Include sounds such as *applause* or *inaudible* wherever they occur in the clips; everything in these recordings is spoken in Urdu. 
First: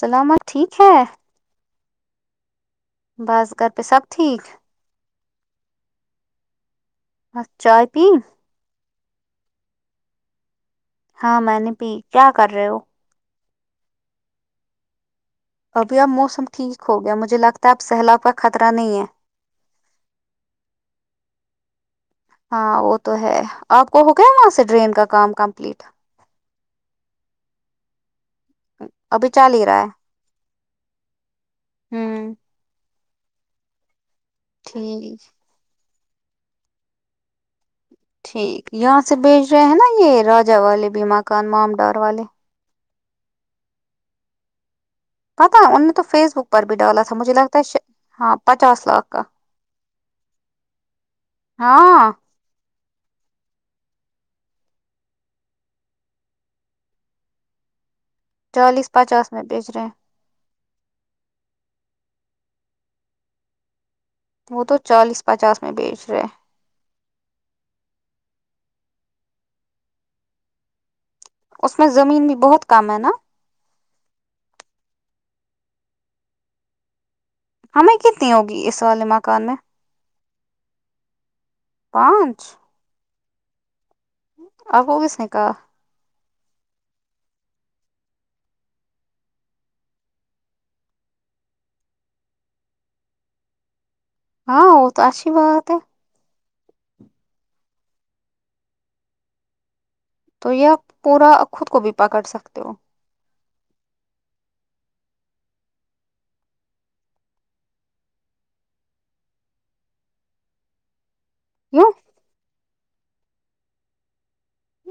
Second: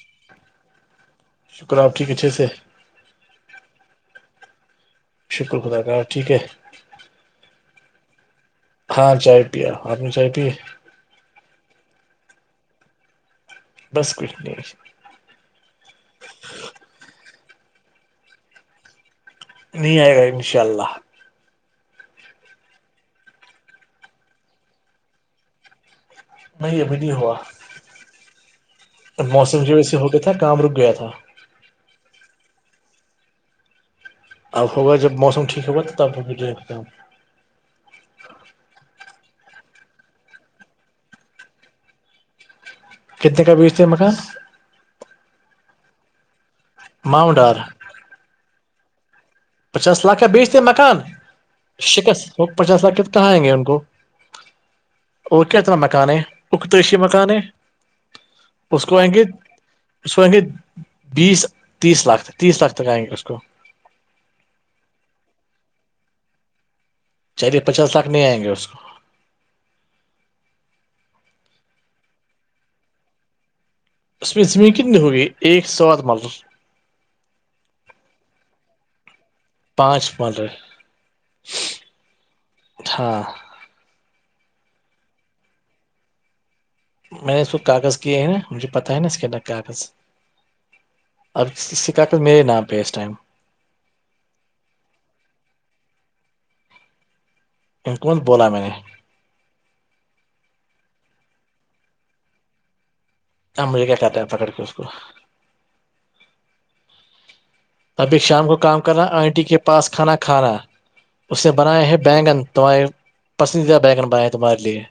سلامت ٹھیک ہے شکرہ آپ ٹھ اچھے سے بس گھر پہ سب ٹھیک شکر خدا کاار ٹھیک ہے چائے پی ہاں چائے پیا آپ نے چائے پ ہاں میں نہیں پ کیا کر رہے ہو بس کچھ نہیں ابھی اب موسم ٹھیک ہو گیا مجھے لگتا ہے اب سیلاب کا خطرہ نہیں ہے نہیں آئے گا انشاء اللہ ہاں وہ تو ہے آپ کو ہو گیا وہاں سے ڈرین کا کام کمپلیٹ نہیں ابھی نہیں ہوا اچ موسم جو ویسے ہو گیا تھا کام رک گیا تھا ہوں اب ہوگا جب ٹھیک موسم ٹھیک ہوگا تو تب دیکھ ٹھیک یہاں سے بھیج رہے ہیں نا یہ راجا والے بھی مکان معام ڈار والے کتنے کا بیجتے مکان پتا ان نے تو فیس بک پر بھی ڈالا تھا مجھے ماؤنٹ آر لگتا ہے ہاں پچاس لاکھ کا پچاس لاکھ کا بیچتے مکان ہاں شکست وہ پچاس لاکھ ک کہاں آئیں گے ان کو اور کیاتنا مکان ہے اختریشی مکان ہے اس چالیس کو آئیں گے پچاس میں بیچ رہے ہیں اس کو آئیں گے بیس تیس لاکھ تک تیس لاکھ تک آئیں گے اس کو وہ تو چالیس پچاس میں بیچ رہے چلیے پچاس لاکھ نہیں آئیں گے اس کو اس میں زمین بھی بہت کم ہے نا اس میں زمین کتنی ہوگی ایک سوات ملوم ہمیں کتنی ہوگی اس والے مکان میں پانچ مانر پانچ ہاں *inaudible* آپ کوگ اس کاا میں نے اس کو کاغذ کیے ہیں نا مجھے پتاہ ہے نا اس کے اندر کاغذ اب ک سے کااقت میرے ناں پہ اس ٹائم ہاں وہ تو اھی بات ہے کون بولا میں نے *unintelligible* تو یہ آپ پورا خود کو بھی پکڑ سکتے ہو ہاں مجھے کیا چاہتے ہیں پکڑ کے اس کو ابھی شام کو کام کرنا آنٹی کے پاس کھانا کھانا اس نے بنائے کیوں ہیں بینگن تمہارے پسندیدہ بینگن بنائے ہیں تمہارے لیے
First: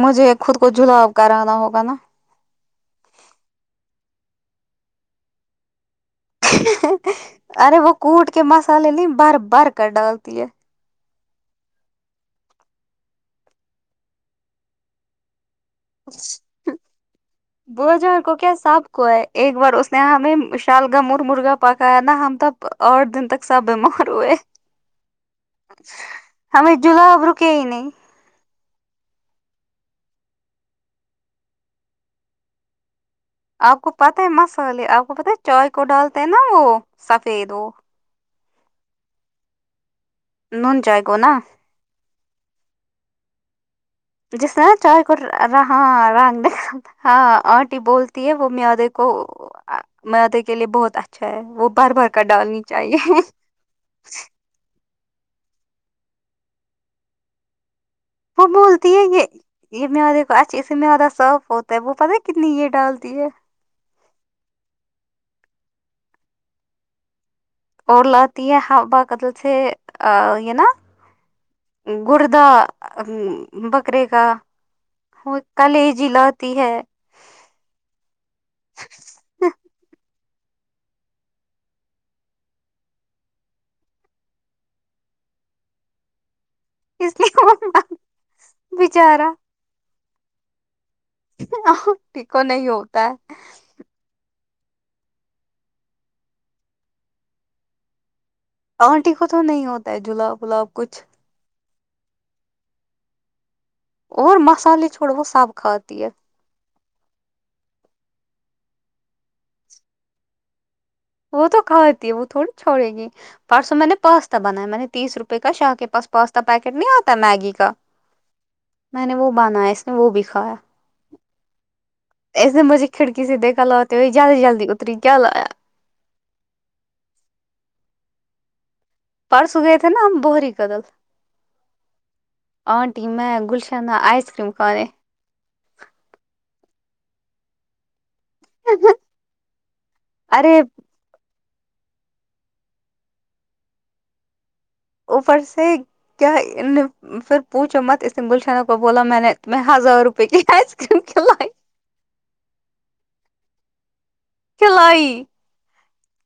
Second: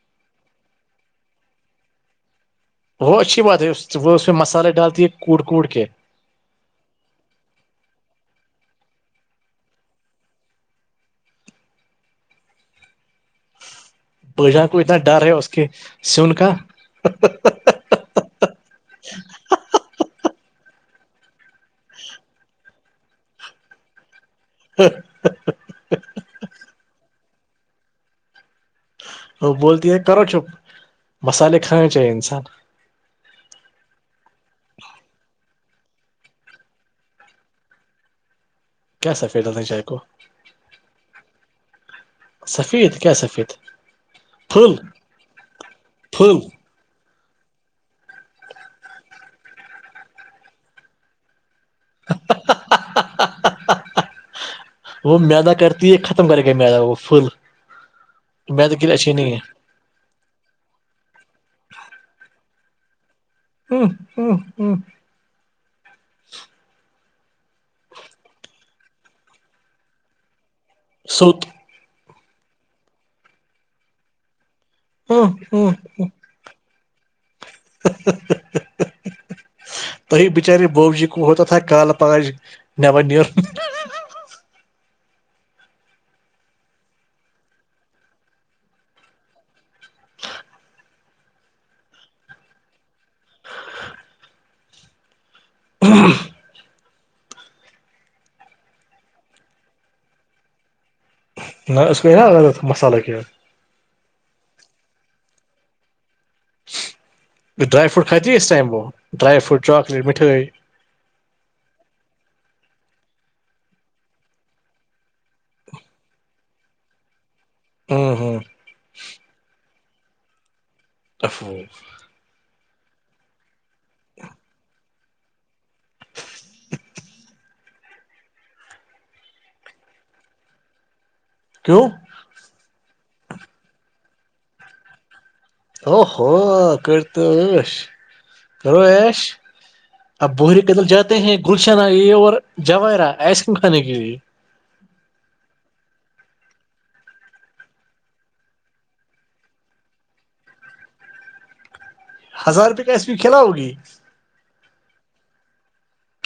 مجھے خود کو جلاب کرانا ہوگا نا وہ اچھی بات ہے وہ اس میں مسالے ڈالتی ہے کود کود کے ارے وہ کوٹ کے مسالے نہیں بھر بھر کر ڈالتی ہے بجا کو اتنا ڈر ہے اس کے سون کا بو ج کو کیا ساب کو ہے ایک بار اس نےیں شالگا م مرغا پکایا نا ہم تب اور دن تک سب بیمار ہوئے ہم جلہ آاب رکئی نہیں *unintelligible* وہ بولتی ہے کرو چپ مسالے کھانا چاہیے انسان آپ کو پت ہے مسالے آپ کو پت ہے چائے کو ڈالتے ہیں نا وہ سفید وہ کیا سفیددیں چائے کو نون جائے گو نا سفید کیا سفید جسے پھل چائےے کو رہاں رگ پھل دیکھا ہاں آنٹی بولتی ہے وہ میادے کو مدے کے لیے بہت اچھا اچھا ہے وہ بار بار کا ڈالنی چاہیے وہ میدا کرتی ہے ختم کرے گا میدا وہ پھل وہ میدا کے بولتی لیے ہے اچھی یہ نہیں *unintelligible* یہ میارے کو اچھاے میارا ساف ہوتا ہے وہ پتہ کتنی یہ ڈالتی ہے ہ ہ *inaudible* ہوں *inaudible* اور لاتتی ہے ہ با قتل سے یہ نا ست *inaudible* گردہ بکرے کا ہ وہ ہ کل یہ جل ہوتی ہے *unintelligible* ت بچارے بب جی ہوت تھا کالہ پگہ نیبر نیروں *unintelligible* اس لیے م بچارا *unintelligible* ٹھیکو نہیں ہوتا ہے *unintelligible* کل *inaudible* آنٹی کو تو نہیں ہوتا ہے جلاب ولاب کچھ ن ا اس کو کر نا ال مصالہ کات *unintelligible* اور مسالے چھوڑو وہ سب کھاتی ہے جو ڈرائی فروٹ کات ہی اس ٹائم وہ ڈرائی فروٹ چاکلیٹ مٹائی وہ تو کھاتی ہے وہ تھوڑی چھوڑے گی پرسوں میں نے پاستا بنایا میں نے تیس روپئے کا شاہ کے پاس پاستا پیکٹ نہیں آتا میگی کا ہوں ہوں میں نے وہ بناایا اس نے وہ بھی کھایا تفوق اس نے مجےھڑی سدے ک لاتتے ہوئی جلدی جلد اتری کیا لایا پرس گئے تھے نا بہری قدل کیوں *unintelligible* آنٹی میں گلشانہ آئس کریم کانیں او ہوو کرتاش کرو ایش آپ ارے بوہری کدم ج ہیں گلشنہ یہ اور جواہرا آئس کریم کھانے کے لیے اوپر سے کیا ان پھر پوچھو مت اس نے گلشنہ کو بولا میں نے تمہیں ہزار روپے کی آئس کریم کھلائی ہزار روپے کا ایس پی کھیلا ہوگی کھلائی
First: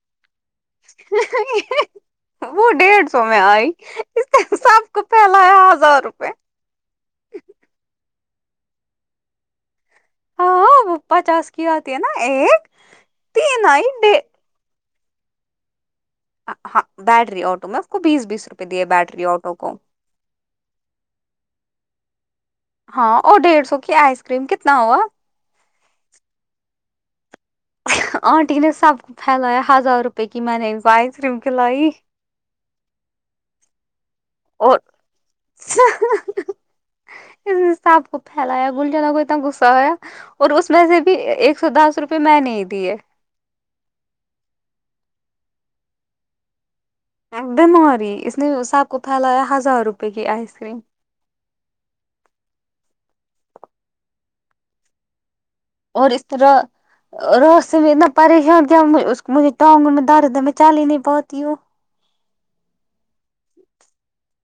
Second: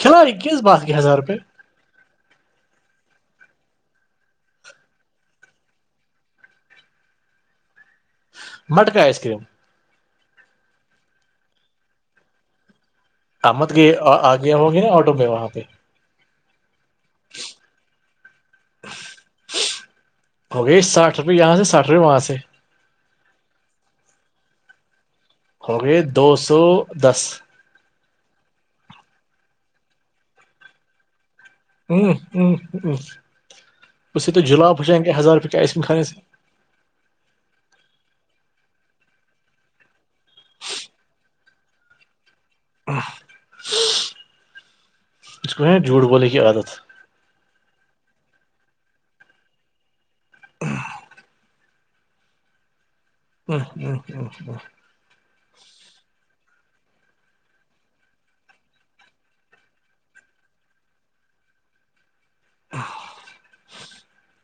کھلاڑی کس بات کے ہزار روپئے *inaudible* وہ ڈیڑھ سو میں آئی اس سب کو پھیلایا ہزار روپے مٹ کا آئس کریم ہاں وہ پچاس کی آتی ہے نا ایک تین احمد آئی کے ڈے آ گیا ہوں گے نا آٹو میں وہاں پہ ہ ہاں بیٹری آٹو میں اس کو بیس بیس روپ اگی ساٹھ روپئے یہاں سے ساٹھ روپئے وہاں سے ہاں اور ڈیڑھ سو کی آئس کریم کتنا ہوا ہو گئے دو سو دس آنٹی نے سب کو پھیلایا ہزار روپے کی میں نے کو آئس کریم کھلائی وں اس یہ تو جلااب اور ہوچائیں گے ہزار روپ کیا آئس کھانے سے اس صب کو پھیلایا گل جلا کوئیتنا غصہ ہویا اور اس میں سے بھی ایک سو دس روپے میں نے دیے اس کو ہے جھوھ بولے کی عادت بیماری اس نے سب کو پھیلایا ہزار روپے کی آئس کریم *inaudible* اور اس طرح اور ر سے میں اتنا پریشان کیا اس مجھے ٹانگو میں درد میں چا ہی نہیں پاتی ہوں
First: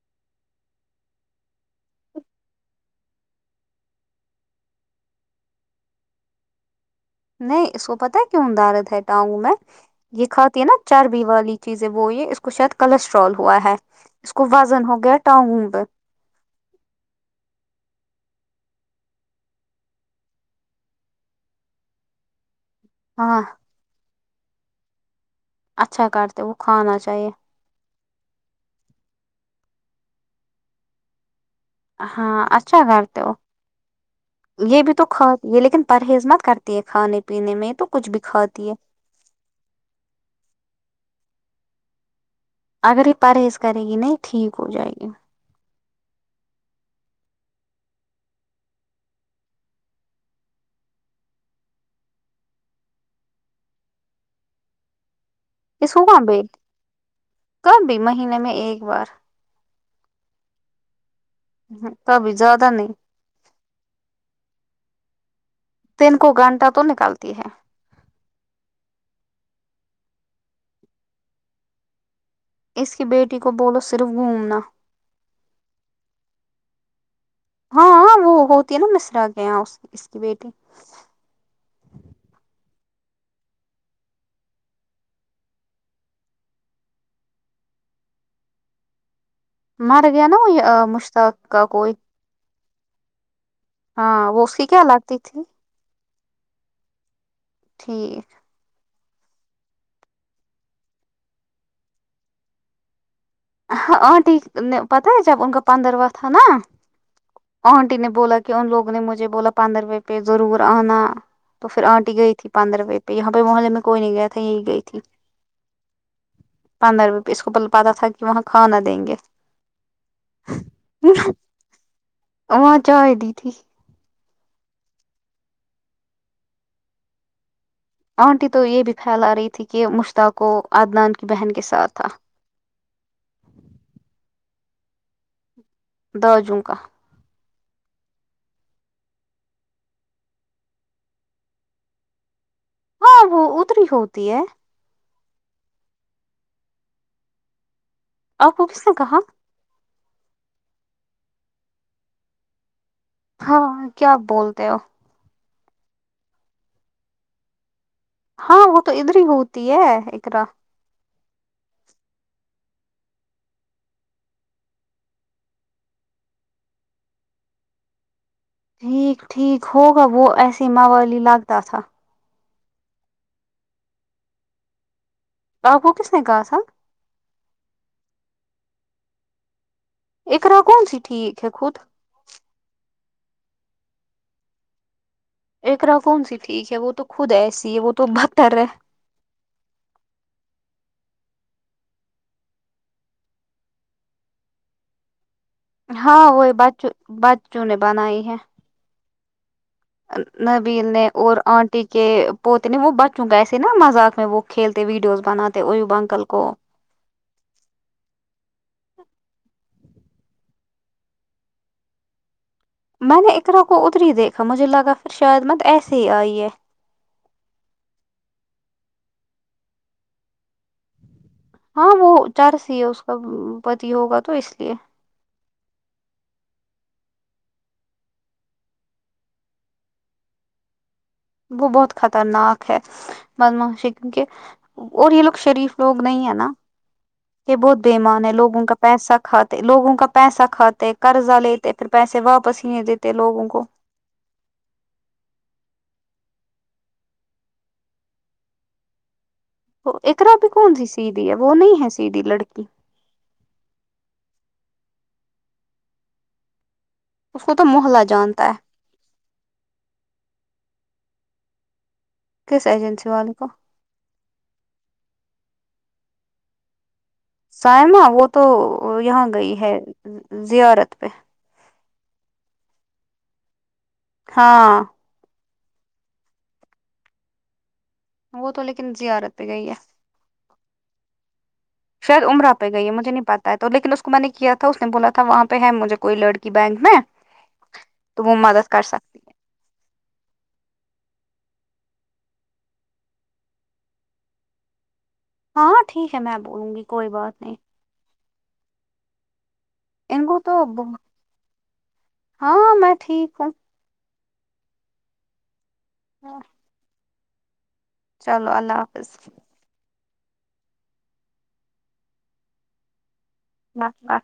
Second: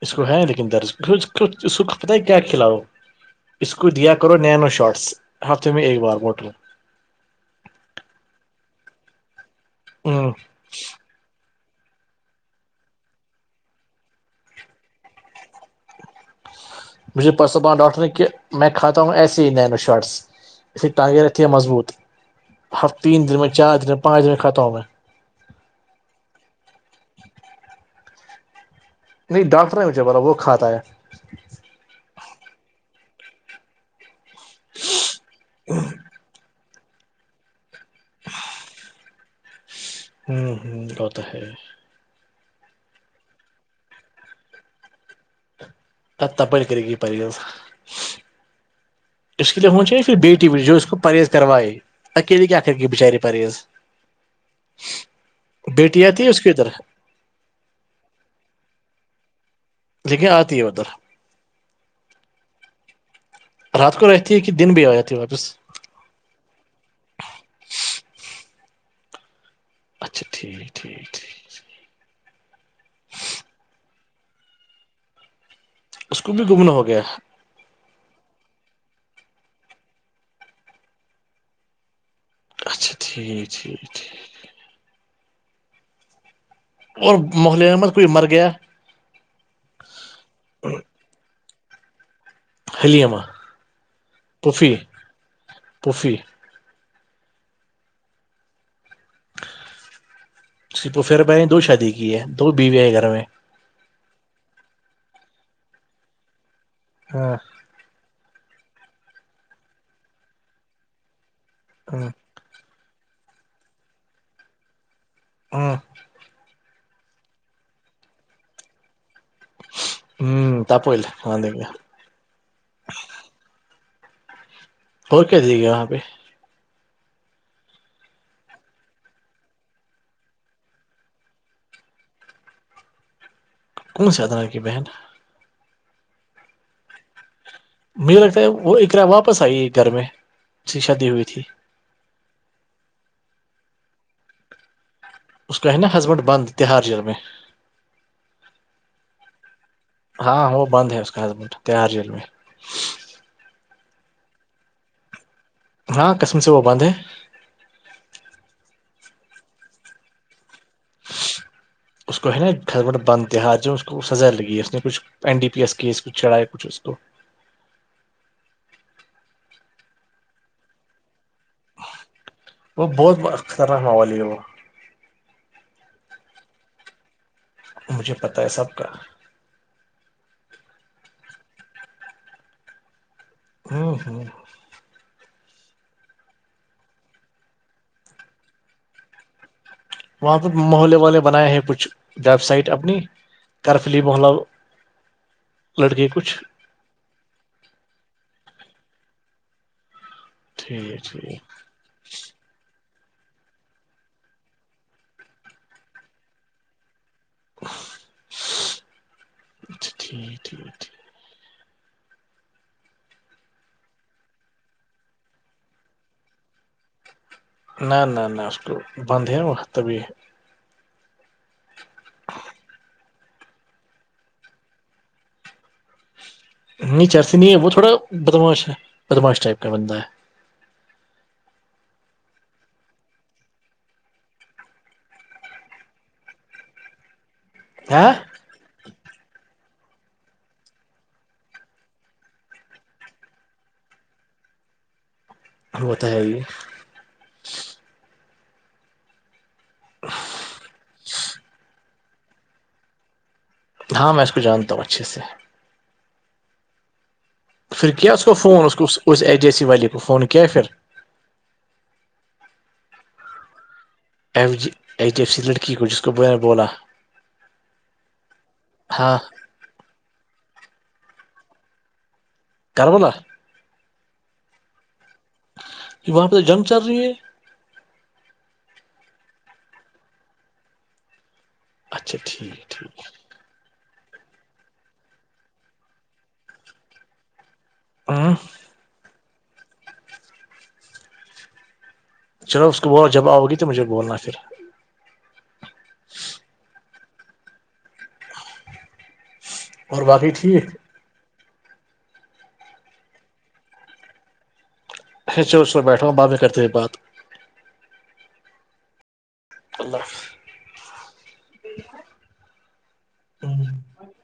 اس کو ہے لیکن درج اس اس کو پت ہے کیا کھلا ہو اس کو دیا کرو نینو شاٹس ہفتے میں ایک بار ہووٹل نہیں اس کو پتہ کیوں دارد ہے ٹگ میں یہ ہ کھاتی ہے نا چار والی چیز ہے وہ یہ اس کو شاید کولسٹرول ہوا ہے اس کو وزن ہو گیا ٹاونب مجھے پرسبنا ڈاکٹر نے کہ میں کھاتا ہوں ایسے ہی نینو شارٹس اسے ٹانگیں رہتی ہیں مضبوط ہر تین دن ہاں میں چار دن میں پانچ دن میں کھاتا ہوں میں اچھا کرتے وہ کھانا چاہیے نہیں ڈاکٹر مجھے با وہ کھا تا ہے ہاں اچھا کرتے ہو یہ بھی تو کھاتات ہے لیکن پرہیز مت کرتے کھانے پینے میں تو کچھ بھی کھاتی ہے ہمم ہمم پتا ہے اگر یہ پرہیز کرے گی نہیں ٹھیک ہو جائے گی پ ت پڑ کر کی پ گس اس کے لیے ہو چیے پھر بیٹی بھی جو ہے اس کو پرہیز کروائے اکیلی کیا آ کر کی بچاری پاریس یہ سبا بیل کب بھی مہینے میں ایک بار لیکن آتی ہے ادھر کبھی زیادہ نہیں رات کو رہتی ہے کہ دن بھی آ جاتی ہے واپس دن کو گھانٹا تو نکالتی ہے اچھا ٹھیک ٹھیک ٹھیک اس کی بیٹی کو بولو صرف گھومنا اس کو بھی گھوم نا ہو گیا ہاں وہ ہوتی ہے نا مصرا کے یہاں اس کی بیٹی اچھا ٹھیک ٹھیک ٹھیک اور محلے میں مت کوئی مر گیا مر گیا نا وہ مشتاق کا کوئی حلیمہ ہاں وہ اس کی کیا لگتی تھی پفھی ٹھیک س تو پھر بہ دو شادی کی ہے دو بیوے ہیں گھر میں ہاں آنٹی نے پتہ ہے جب ان کا پندرواں تھا نا ہاں آنٹی نے بولا کہ ان لوگوں نے مجھے بولا پندر روپے پہ ضرور آنا تو پھر ہ آنٹی گئی تھی پندر روے پہ یہاں پہ محلے میں کوئی نہیں گیا تھا یہی گئی تھی ہاں پندرہ روپئے ا اس کو پ پتہ تھا کہ وہاں کانا دیں گے ہوں تپل ہم دیک گ *unintelligible* ااں چ آئے دی تھی *unintelligible* ہو کیا دے گے وہاں پہ آنٹی تو یہ بھی پھیل رہی تھی کہ مشتاقو عدنان کی بہن کے ساتھ تھا کون سا ادرح کی بہن درجوں کا مجھے لگتا ہے وہ ایک را واپس آئی گھر میں اس کی شادی ہوئی تھی ہاں وہ اتری ہوتی ہے اس کا ہے نا ہسبینڈ بند تہار جیل میں آپ کو کس نے کہا ہاں وہ بند ہے اس کا ہٹ ت ہار جیل میں ہاں کیاپ بولتے ہو ہاں قسم سے وہ بندد ہے ہاں وہ تو ادھر ہی ہوتی ہے ارا اس کو ہے نا کھ بٹ بندتے ہات جو اس کو سزا لگی ہے اس نے کچھ N D P S case کو چڑھا ہے کچھ اس کو ٹھیک ٹھیک ہوگا وہ ایسے موالی لگتا تھا وہ بہت خطرناک ما والی ہے وہ آاپ وہ کس ن گاسہ مجھے پتا ہے سب کا ارا کون سی ٹھیک ہے خود ہاں ہاں ایکرا کون سی ٹھیک ہے وہ تو خود ایسی ہے وہ تو بکتر ہے وہاں پہ محلے والے بنائے ہیں کچھ ویب سائٹ اپنی کرفلی محلہ *inaudible* ہاں کچھ وہی بچوں بچوں نے بنائی ہے نویل ٹھیک نے ٹھیک اور آنٹی کے پوتے نے وہ بچوں گیسے نا مذاق میں وہ کھیلتے ویڈیوز بناتے اویوب انکل کو اچھا ٹھیک ٹھیک ٹھیک میں نے اقرا کو اتری دیکھا مجھے لگا پھر شاید مت ایسے ہی آئی ہے نہ نہ نہ اس کو بند ہے وہقتبھی ہاں وہ چار س ہے اس کا پتی ہوگا تو اس لیے نہیں چرسی نہیں ہے وہ تھوڑا بدماش ہے بدماش ٹائپ کا بندہ ہے وہ بہت خطرناک ہے م مشی کیونکہ اور یہ لوگ شریف لوگ نہیں ہے نا یہ بہت ہاں بےمان ہے لوگوں کا پیسہ کھاتے لوگوں کا پیسہ کھاتے قرضہ لیتے پھر پیسے واپس ہی نہیں دیتے لوگوں کو ہوتا ہے یہ ار بھی کون سی سیدھی ہے وہ نہیں ہے سیدھی لڑکی ہاں میں اس کو جانتا ہوں اچھے سے اس کو تو پھر محلہ کیا اس کو جانتا فون ہے اس اس ایجیسی والے کو فون کیا ہے پھر کس ایجنسی والے کو F G H D F C لڑکی کو جس کو بیر بولا سائمہ وہ تو ہاں یہاں گئی ہے زیارت پہ کربول *inaudible* ہاں کہ وہاں پہ تو جنگ چل رہی ہے وہ تو لیکن زیارت پہ گئی ہے اچھا شاید عمرہ ٹھیک پہ گئی ہے ٹھیک مجھے نہیں پاتا تو لیکن اس کو میں نے کیا تھا اس نے بولا تھا وہاں پہ ہے مجھے کوئی لڑکی بینک میں ت ہ وہ مدد کر سکتا چلو اس کو بول جب آؤ گی تو مجھے بولنا پھر ہاں ٹھیک ہے میں بولوں گی کوئی بات نہیں اور باقی انگو تو ٹھیک اب ہاں میں ٹھیک ہوں ہچور اس میں بیٹھاوں ب میں کرتے ہوئے بات چلو اللہ حافظ اللہفظ *inaudible* ج س *inaudible* بات بات